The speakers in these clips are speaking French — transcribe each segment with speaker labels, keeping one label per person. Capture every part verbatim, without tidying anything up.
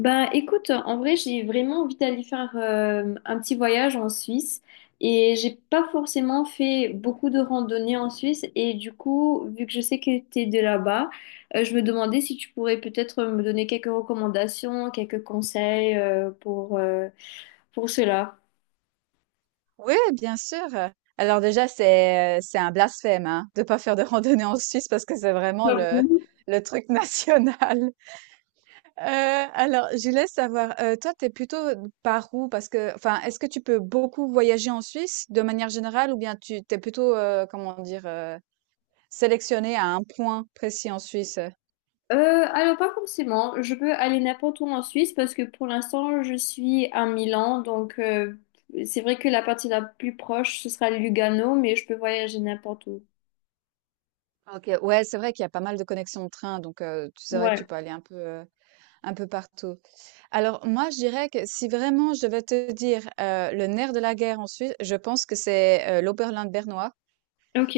Speaker 1: Ben écoute, en vrai, j'ai vraiment envie d'aller faire euh, un petit voyage en Suisse et j'ai pas forcément fait beaucoup de randonnées en Suisse et du coup, vu que je sais que t'es de là-bas, euh, je me demandais si tu pourrais peut-être me donner quelques recommandations, quelques conseils euh, pour, euh, pour cela.
Speaker 2: Oui, bien sûr. Alors déjà, c'est euh, c'est un blasphème, hein, de pas faire de randonnée en Suisse parce que c'est vraiment
Speaker 1: Bah,
Speaker 2: le
Speaker 1: oui.
Speaker 2: le truc national. Euh, alors, je laisse savoir. Euh, toi, t'es plutôt par où? Parce que, enfin, est-ce que tu peux beaucoup voyager en Suisse de manière générale ou bien tu t'es plutôt, euh, comment dire, euh, sélectionné à un point précis en Suisse?
Speaker 1: Euh, alors pas forcément, je peux aller n'importe où en Suisse parce que pour l'instant je suis à Milan, donc euh, c'est vrai que la partie la plus proche ce sera Lugano, mais je peux voyager n'importe où.
Speaker 2: OK, ouais, c'est vrai qu'il y a pas mal de connexions de train, donc heu, tu c'est vrai que tu
Speaker 1: Ouais,
Speaker 2: peux aller un peu, heu, un peu partout. Alors moi, je dirais que si vraiment je devais te dire, heu, le nerf de la guerre en Suisse, je pense que c'est, heu, l'Oberland bernois.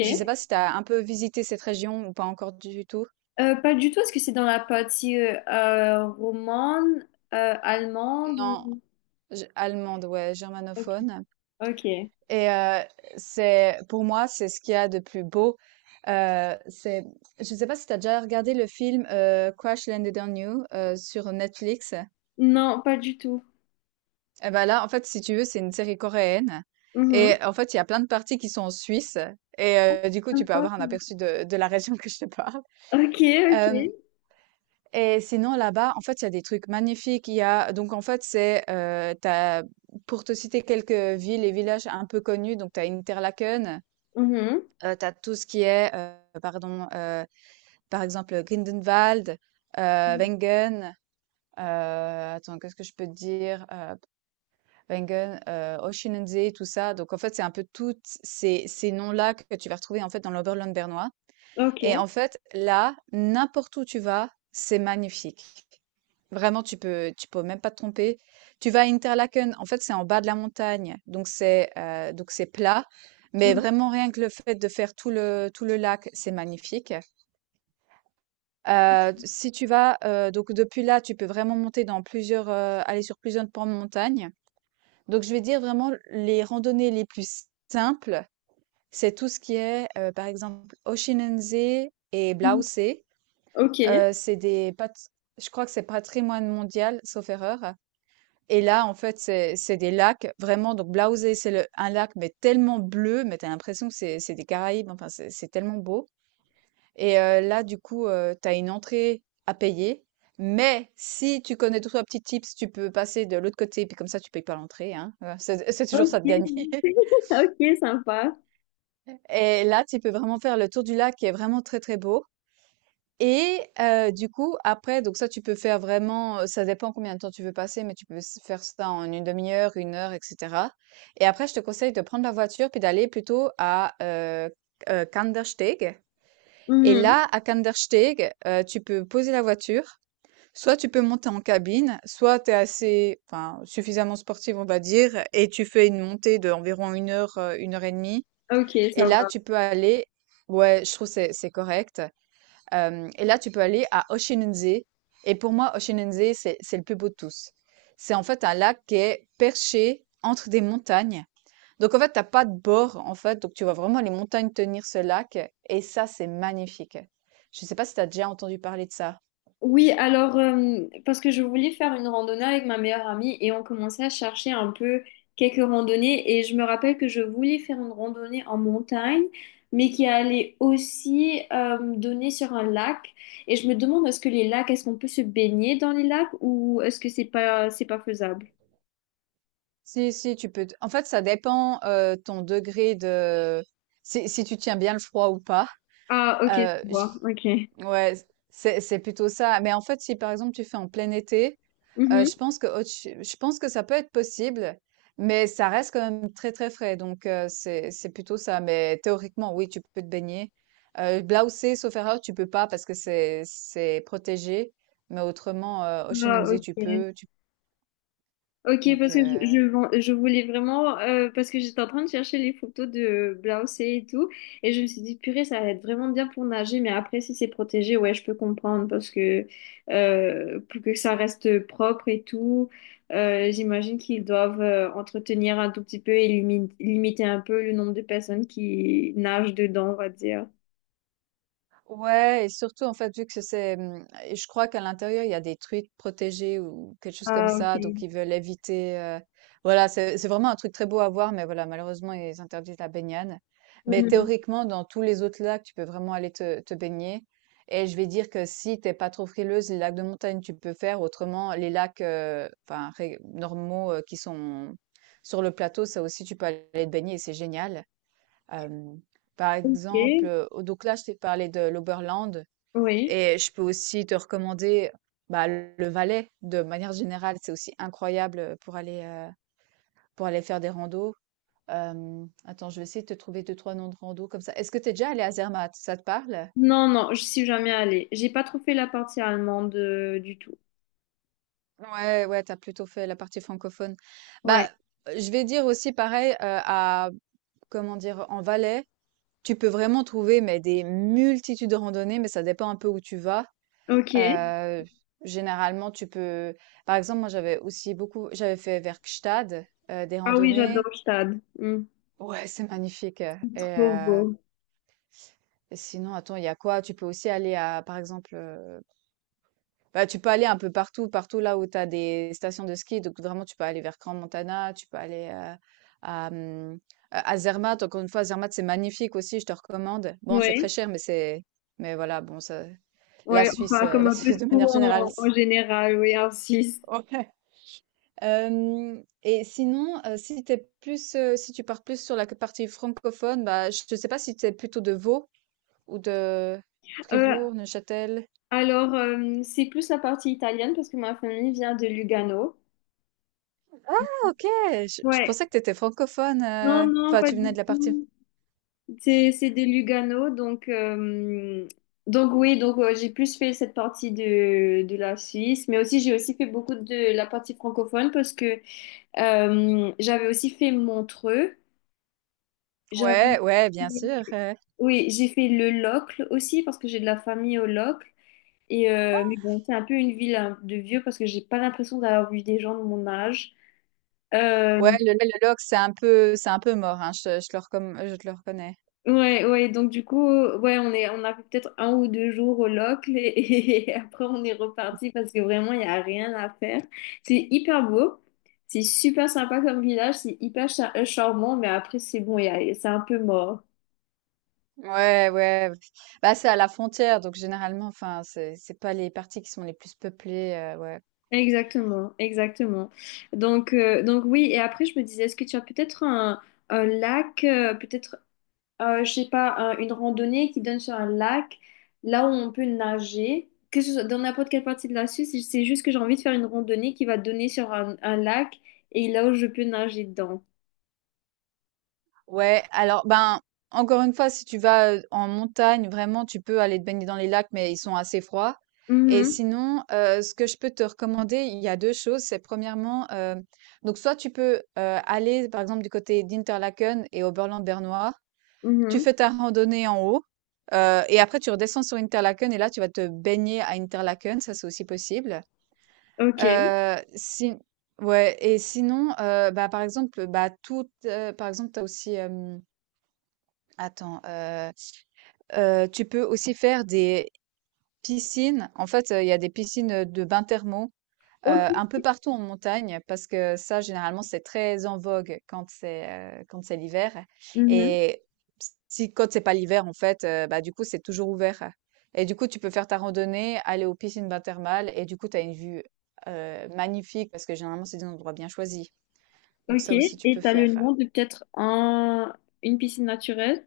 Speaker 2: Je sais pas si tu as un peu visité cette région ou pas encore du tout?
Speaker 1: Euh, pas du tout, est-ce que c'est dans la partie euh, euh, romane, euh, allemande
Speaker 2: Non,
Speaker 1: ou...
Speaker 2: je allemande, ouais,
Speaker 1: Ok,
Speaker 2: germanophone
Speaker 1: ok.
Speaker 2: et heu, c'est, pour moi, c'est ce qu'il y a de plus beau. Heu, c'est Je sais pas si tu as déjà regardé le film, heu, Crash Landed on You, heu, sur Netflix?
Speaker 1: Non, pas du tout.
Speaker 2: Eh ben là, en fait, si tu veux, c'est une série coréenne. Et
Speaker 1: Mhm.
Speaker 2: en fait, il y a plein de parties qui sont en Suisse. Et euh, du coup, tu peux
Speaker 1: Sympa.
Speaker 2: avoir un aperçu de, de la région que je te parle.
Speaker 1: Ok, ok.
Speaker 2: Euh, et sinon, là-bas, en fait, il y a des trucs magnifiques. Il y a, donc, en fait, c'est, euh, t'as, pour te citer quelques villes et villages un peu connus, donc tu as Interlaken,
Speaker 1: Mhm.
Speaker 2: euh, tu as tout ce qui est, euh, pardon, euh, par exemple, Grindenwald, euh, Wengen, euh, attends, qu'est-ce que je peux te dire? euh, Wengen, heu, Oshinensee, tout ça, donc en fait, c'est un peu tous ces ces noms-là que tu vas retrouver, en fait, dans l'Oberland bernois, et
Speaker 1: Ok.
Speaker 2: en fait, là, n'importe où tu vas, c'est magnifique. Vraiment, tu peux tu peux même pas te tromper. Tu vas à Interlaken, en fait, c'est en bas de la montagne, donc c'est, heu, donc c'est plat, mais vraiment rien que le fait de faire tout le tout le lac, c'est magnifique. Heu, si tu vas, heu, donc depuis là, tu peux vraiment monter dans plusieurs, heu, aller sur plusieurs pans de montagne. Donc, je vais dire vraiment les randonnées les plus simples, c'est tout ce qui est, heu, par exemple, Oshinensee et
Speaker 1: Mhm.
Speaker 2: Blausee.
Speaker 1: Ok.
Speaker 2: Heu, c'est des pat Je crois que c'est patrimoine mondial, sauf erreur, et là, en fait, c'est c'est des lacs vraiment, donc Blausee, c'est le un lac, mais tellement bleu, mais t'as l'impression que c'est c'est des Caraïbes, enfin, c'est c'est tellement beau, et heu, là, du coup, heu, tu une entrée à payer, mais si tu connais tous trois petits tips, tu peux passer de l'autre côté, puis comme ça, tu payes pas l'entrée, hein, heu, c'est c'est toujours ça
Speaker 1: Ok.
Speaker 2: de gagner.
Speaker 1: Ok, sympa.
Speaker 2: Et là, tu peux vraiment faire le tour du lac qui est vraiment très très beau. Et euh, du coup, après, donc ça, tu peux faire vraiment, euh, ça dépend combien de temps tu veux passer, mais tu peux s- faire ça en une demi-heure, une heure, et cetera. Et après, je te conseille de prendre la voiture puis d'aller plutôt à euh, euh, Kandersteg. Et
Speaker 1: Mhm.
Speaker 2: là, à Kandersteg, euh, tu peux poser la voiture. Soit tu peux monter en cabine, soit tu es assez, enfin, suffisamment sportive, on va dire, et tu fais une montée d'environ une heure, euh, une heure et demie.
Speaker 1: Ok,
Speaker 2: Et
Speaker 1: ça
Speaker 2: là,
Speaker 1: va.
Speaker 2: tu peux aller ouais, je trouve que c'est c'est correct. Hem Et là, tu peux aller à Oshinunzé, et pour moi, Oshinunzé, c'est c'est le plus beau de tous. C'est en fait un lac qui est perché entre des montagnes. Donc en fait, t'as pas de bord, en fait, donc tu vois vraiment les montagnes tenir ce lac, et ça, c'est magnifique. Je sais pas si tu as déjà entendu parler de ça?
Speaker 1: Oui, alors, euh, parce que je voulais faire une randonnée avec ma meilleure amie et on commençait à chercher un peu quelques randonnées et je me rappelle que je voulais faire une randonnée en montagne, mais qui allait aussi euh, donner sur un lac. Et je me demande, est-ce que les lacs, est-ce qu'on peut se baigner dans les lacs ou est-ce que c'est pas, c'est pas faisable?
Speaker 2: Si, si, tu peux t en fait, ça dépend, heu, ton degré de, si si tu tiens bien le froid ou pas.
Speaker 1: Ah, ok, je
Speaker 2: Heu,
Speaker 1: vois, ok.
Speaker 2: Ouais, c'est c'est plutôt ça. Mais en fait, si par exemple tu fais en plein été, euh,
Speaker 1: Mhm.
Speaker 2: je pense que autre ch- je pense que ça peut être possible, mais ça reste quand même très très frais. Donc euh, c'est c'est plutôt ça. Mais théoriquement, oui, tu peux te baigner. Euh, Blaoussé, sauf erreur, tu peux pas parce que c'est c'est protégé. Mais autrement, euh,
Speaker 1: Ah,
Speaker 2: Oceansea, tu
Speaker 1: ok.
Speaker 2: peux. Tu...
Speaker 1: Ok,
Speaker 2: Donc
Speaker 1: parce que je,
Speaker 2: euh,
Speaker 1: je vends- je voulais vraiment, euh, parce que j'étais en train de chercher les photos de Blausée et tout, et je me suis dit, purée, ça va être vraiment bien pour nager, mais après, si c'est protégé, ouais, je peux comprendre, parce que euh, pour que ça reste propre et tout, euh, j'imagine qu'ils doivent euh, entretenir un tout petit peu et limi- limiter un peu le nombre de personnes qui nagent dedans, on va dire.
Speaker 2: Ouais, et surtout, en fait, vu que c'est, mmh et je crois qu'à l'intérieur, il y a des truites protégées ou quelque chose comme
Speaker 1: Ah, ok.
Speaker 2: ça, donc ils veulent éviter, heu voilà, c'est c'est vraiment un truc très beau à voir, mais voilà, malheureusement, ils interdisent la baignade. Mais
Speaker 1: Mhm.
Speaker 2: théoriquement, dans tous les autres lacs, tu peux vraiment aller te te baigner, et je vais dire que si t'es pas trop frileuse, les lacs de montagne, tu peux faire. Autrement, les lacs, heu, enfin ré normaux, heu, qui sont sur le plateau, ça aussi, tu peux aller te baigner et c'est génial. Hem, Par exemple,
Speaker 1: Ok,
Speaker 2: heu, oh, donc là, je t'ai parlé de l'Oberland,
Speaker 1: oui.
Speaker 2: et je peux aussi te recommander, bah, le le Valais, de manière générale. C'est aussi incroyable, pour aller, heu, pour aller faire des randos. Hem, attends, je vais essayer de te trouver deux trois noms de randos comme ça. Est-ce que tu es déjà allé à Zermatt? Ça te parle?
Speaker 1: Non, non, je suis jamais allée. J'ai pas trop fait la partie allemande euh, du tout.
Speaker 2: Ouais, ouais, t'as plutôt fait la partie francophone.
Speaker 1: Ouais.
Speaker 2: Bah, heu, je vais dire aussi pareil, heu, à comment dire? En Valais, tu peux vraiment trouver, mais des multitudes de randonnées, mais ça dépend un peu où tu vas.
Speaker 1: Ok.
Speaker 2: Euh, Généralement, tu peux. Par exemple, moi, j'avais aussi beaucoup. J'avais fait Werkstatt, euh, des
Speaker 1: Ah oui,
Speaker 2: randonnées.
Speaker 1: j'adore Stade. Hmm,
Speaker 2: Ouais, c'est magnifique. Et,
Speaker 1: trop
Speaker 2: euh,
Speaker 1: beau.
Speaker 2: et sinon, attends, il y a quoi? Tu peux aussi aller à, par exemple, euh, bah, tu peux aller un peu partout, partout là où tu as des stations de ski. Donc, vraiment, tu peux aller vers Grand Montana, tu peux aller euh, à, hum, à à Zermatt. Encore une fois, Zermatt, c'est magnifique aussi, je te recommande. Bon, c'est très
Speaker 1: Oui.
Speaker 2: cher, mais c'est. Mais voilà, bon, ça... la
Speaker 1: Ouais,
Speaker 2: Suisse,
Speaker 1: enfin,
Speaker 2: euh,
Speaker 1: comme
Speaker 2: la
Speaker 1: un peu
Speaker 2: Suisse de
Speaker 1: tout
Speaker 2: manière générale,
Speaker 1: en, en
Speaker 2: c'est-
Speaker 1: général, oui, en Suisse.
Speaker 2: Ouais. Hem Et sinon, heu, si t'es plus, heu, si tu pars plus sur la partie francophone, bah, je ne sais pas si tu es plutôt de Vaud ou de
Speaker 1: Euh,
Speaker 2: Fribourg, Neuchâtel?
Speaker 1: alors, euh, c'est plus la partie italienne parce que ma famille vient de Lugano.
Speaker 2: Ah, OK! Je je
Speaker 1: Ouais.
Speaker 2: pensais que tu étais francophone,
Speaker 1: Non,
Speaker 2: heu,
Speaker 1: non,
Speaker 2: enfin
Speaker 1: pas
Speaker 2: tu venais
Speaker 1: du
Speaker 2: de la partie,
Speaker 1: tout. C'est, c'est de Lugano, donc, euh, donc oui, donc euh, j'ai plus fait cette partie de, de la Suisse, mais aussi j'ai aussi fait beaucoup de la partie francophone parce que euh, j'avais aussi fait Montreux. J'avais
Speaker 2: ouais, ouais, bien sûr, heu,
Speaker 1: oui, j'ai fait le Locle aussi parce que j'ai de la famille au Locle. Et euh, mais bon, c'est un peu une ville hein, de vieux parce que j'ai pas l'impression d'avoir vu des gens de mon âge. Euh,
Speaker 2: ouais, le le le c'est un peu c'est un peu mort, hein, je je le recomm je te le reconnais.
Speaker 1: ouais, ouais, donc du coup, ouais, on est, on a fait peut-être un ou deux jours au Locle et, et après on est reparti parce que vraiment il n'y a rien à faire. C'est hyper beau, c'est super sympa comme village, c'est hyper cha- euh, charmant, mais après c'est bon, il y a- c'est un peu mort.
Speaker 2: Ouais, ouais, ouais. Bah, c'est à la frontière donc généralement, enfin, c'est c'est pas les parties qui sont les plus peuplées, heu, ouais.
Speaker 1: Exactement, exactement. Donc, euh, donc oui, et après je me disais, est-ce que tu as peut-être un, un lac, euh, peut-être, euh, je sais pas, un- une randonnée qui donne sur un lac, là où on peut nager, que ce soit dans n'importe quelle partie de la Suisse, c'est c'est juste que j'ai envie de faire une randonnée qui va donner sur un, un lac et là où je peux nager dedans.
Speaker 2: Ouais, alors ben, encore une fois, si tu vas euh, en montagne, vraiment, tu peux aller te baigner dans les lacs, mais ils sont assez froids. Et
Speaker 1: Mhm,
Speaker 2: sinon, euh, ce que je peux te recommander, il y a deux choses. C'est premièrement, euh, donc soit tu peux euh, aller, par exemple, du côté d'Interlaken et Oberland-Bernois. Tu
Speaker 1: mhm,
Speaker 2: fais ta randonnée en haut, euh, et après tu redescends sur Interlaken, et là tu vas te baigner à Interlaken, ça c'est aussi possible.
Speaker 1: ok,
Speaker 2: Euh, si... Ouais, et sinon, euh, bah, par exemple, bah, tout, euh, par exemple, t'as aussi... Attends, heu heu, tu peux aussi faire des piscines. En fait, heu, il y a des piscines, de bains thermaux, heu,
Speaker 1: ok,
Speaker 2: un peu partout en montagne parce que ça, généralement, c'est très en vogue quand c'est, heu, quand c'est l'hiver,
Speaker 1: mhm,
Speaker 2: et si quand c'est pas l'hiver, en fait, heu, bah, du coup, c'est toujours ouvert, et du coup, tu peux faire ta randonnée, aller aux piscines bains thermales et du coup, tu as une vue, heu, magnifique parce que généralement, c'est des endroits bien choisis. Donc
Speaker 1: ok.
Speaker 2: ça aussi, tu
Speaker 1: Et
Speaker 2: peux
Speaker 1: t'as le
Speaker 2: faire. euh,
Speaker 1: nom de peut-être un, une piscine naturelle?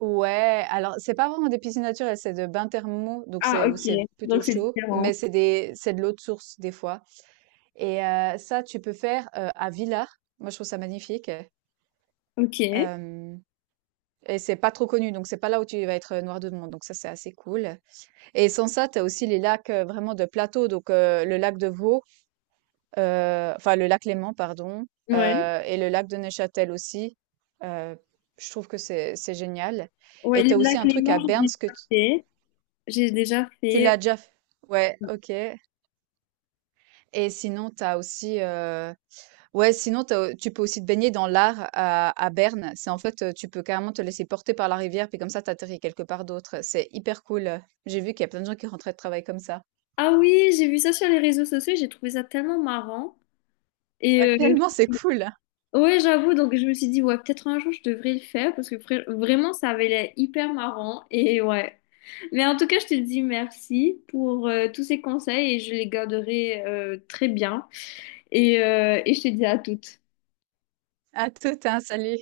Speaker 2: Ouais, alors c'est pas vraiment des piscines naturelles, c'est de bains thermaux, donc
Speaker 1: Ah,
Speaker 2: c'est où
Speaker 1: ok,
Speaker 2: c'est plutôt
Speaker 1: donc c'est
Speaker 2: chaud,
Speaker 1: différent.
Speaker 2: mais c'est des c'est de l'eau de source des fois. Et euh, ça, tu peux faire euh, à Villars. Moi, je trouve ça magnifique.
Speaker 1: Ok,
Speaker 2: Euh, et c'est pas trop connu, donc c'est pas là où tu vas être euh, noir de monde. Donc ça, c'est assez cool. Et sans ça, t'as aussi les lacs euh, vraiment de plateau, donc euh, le lac de Vaux, euh, enfin le lac Léman, pardon,
Speaker 1: ouais.
Speaker 2: euh, et le lac de Neuchâtel aussi. Euh, je trouve que c'est c'est génial.
Speaker 1: Ouais,
Speaker 2: Et
Speaker 1: le
Speaker 2: tu as aussi
Speaker 1: lac
Speaker 2: un truc
Speaker 1: Léman,
Speaker 2: à
Speaker 1: j'ai
Speaker 2: Berne.
Speaker 1: déjà fait. J'ai déjà
Speaker 2: Tu
Speaker 1: fait.
Speaker 2: l'as déjà fait? Ouais, ok. Et sinon, t'as aussi, euh, ouais, sinon t'as- tu peux aussi te baigner dans l'Ar à, à Berne. C'est en fait, euh, tu peux carrément te laisser porter par la rivière, puis comme ça, t'atterris quelque part d'autre. C'est hyper cool. J'ai vu qu'il y a plein de gens qui rentraient de travail comme ça.
Speaker 1: Ah oui, j'ai vu ça sur les réseaux sociaux, j'ai trouvé ça tellement marrant. Et
Speaker 2: Ouais,
Speaker 1: euh,
Speaker 2: tellement c'est cool.
Speaker 1: ouais, j'avoue, donc je me suis dit, ouais, peut-être un jour je devrais le faire parce que vra- vraiment, ça avait l'air hyper marrant. Et ouais. Mais en tout cas, je te dis merci pour euh, tous ces conseils et je les garderai euh, très bien. Et, euh, et je te dis à toutes.
Speaker 2: À tout, hein, salut.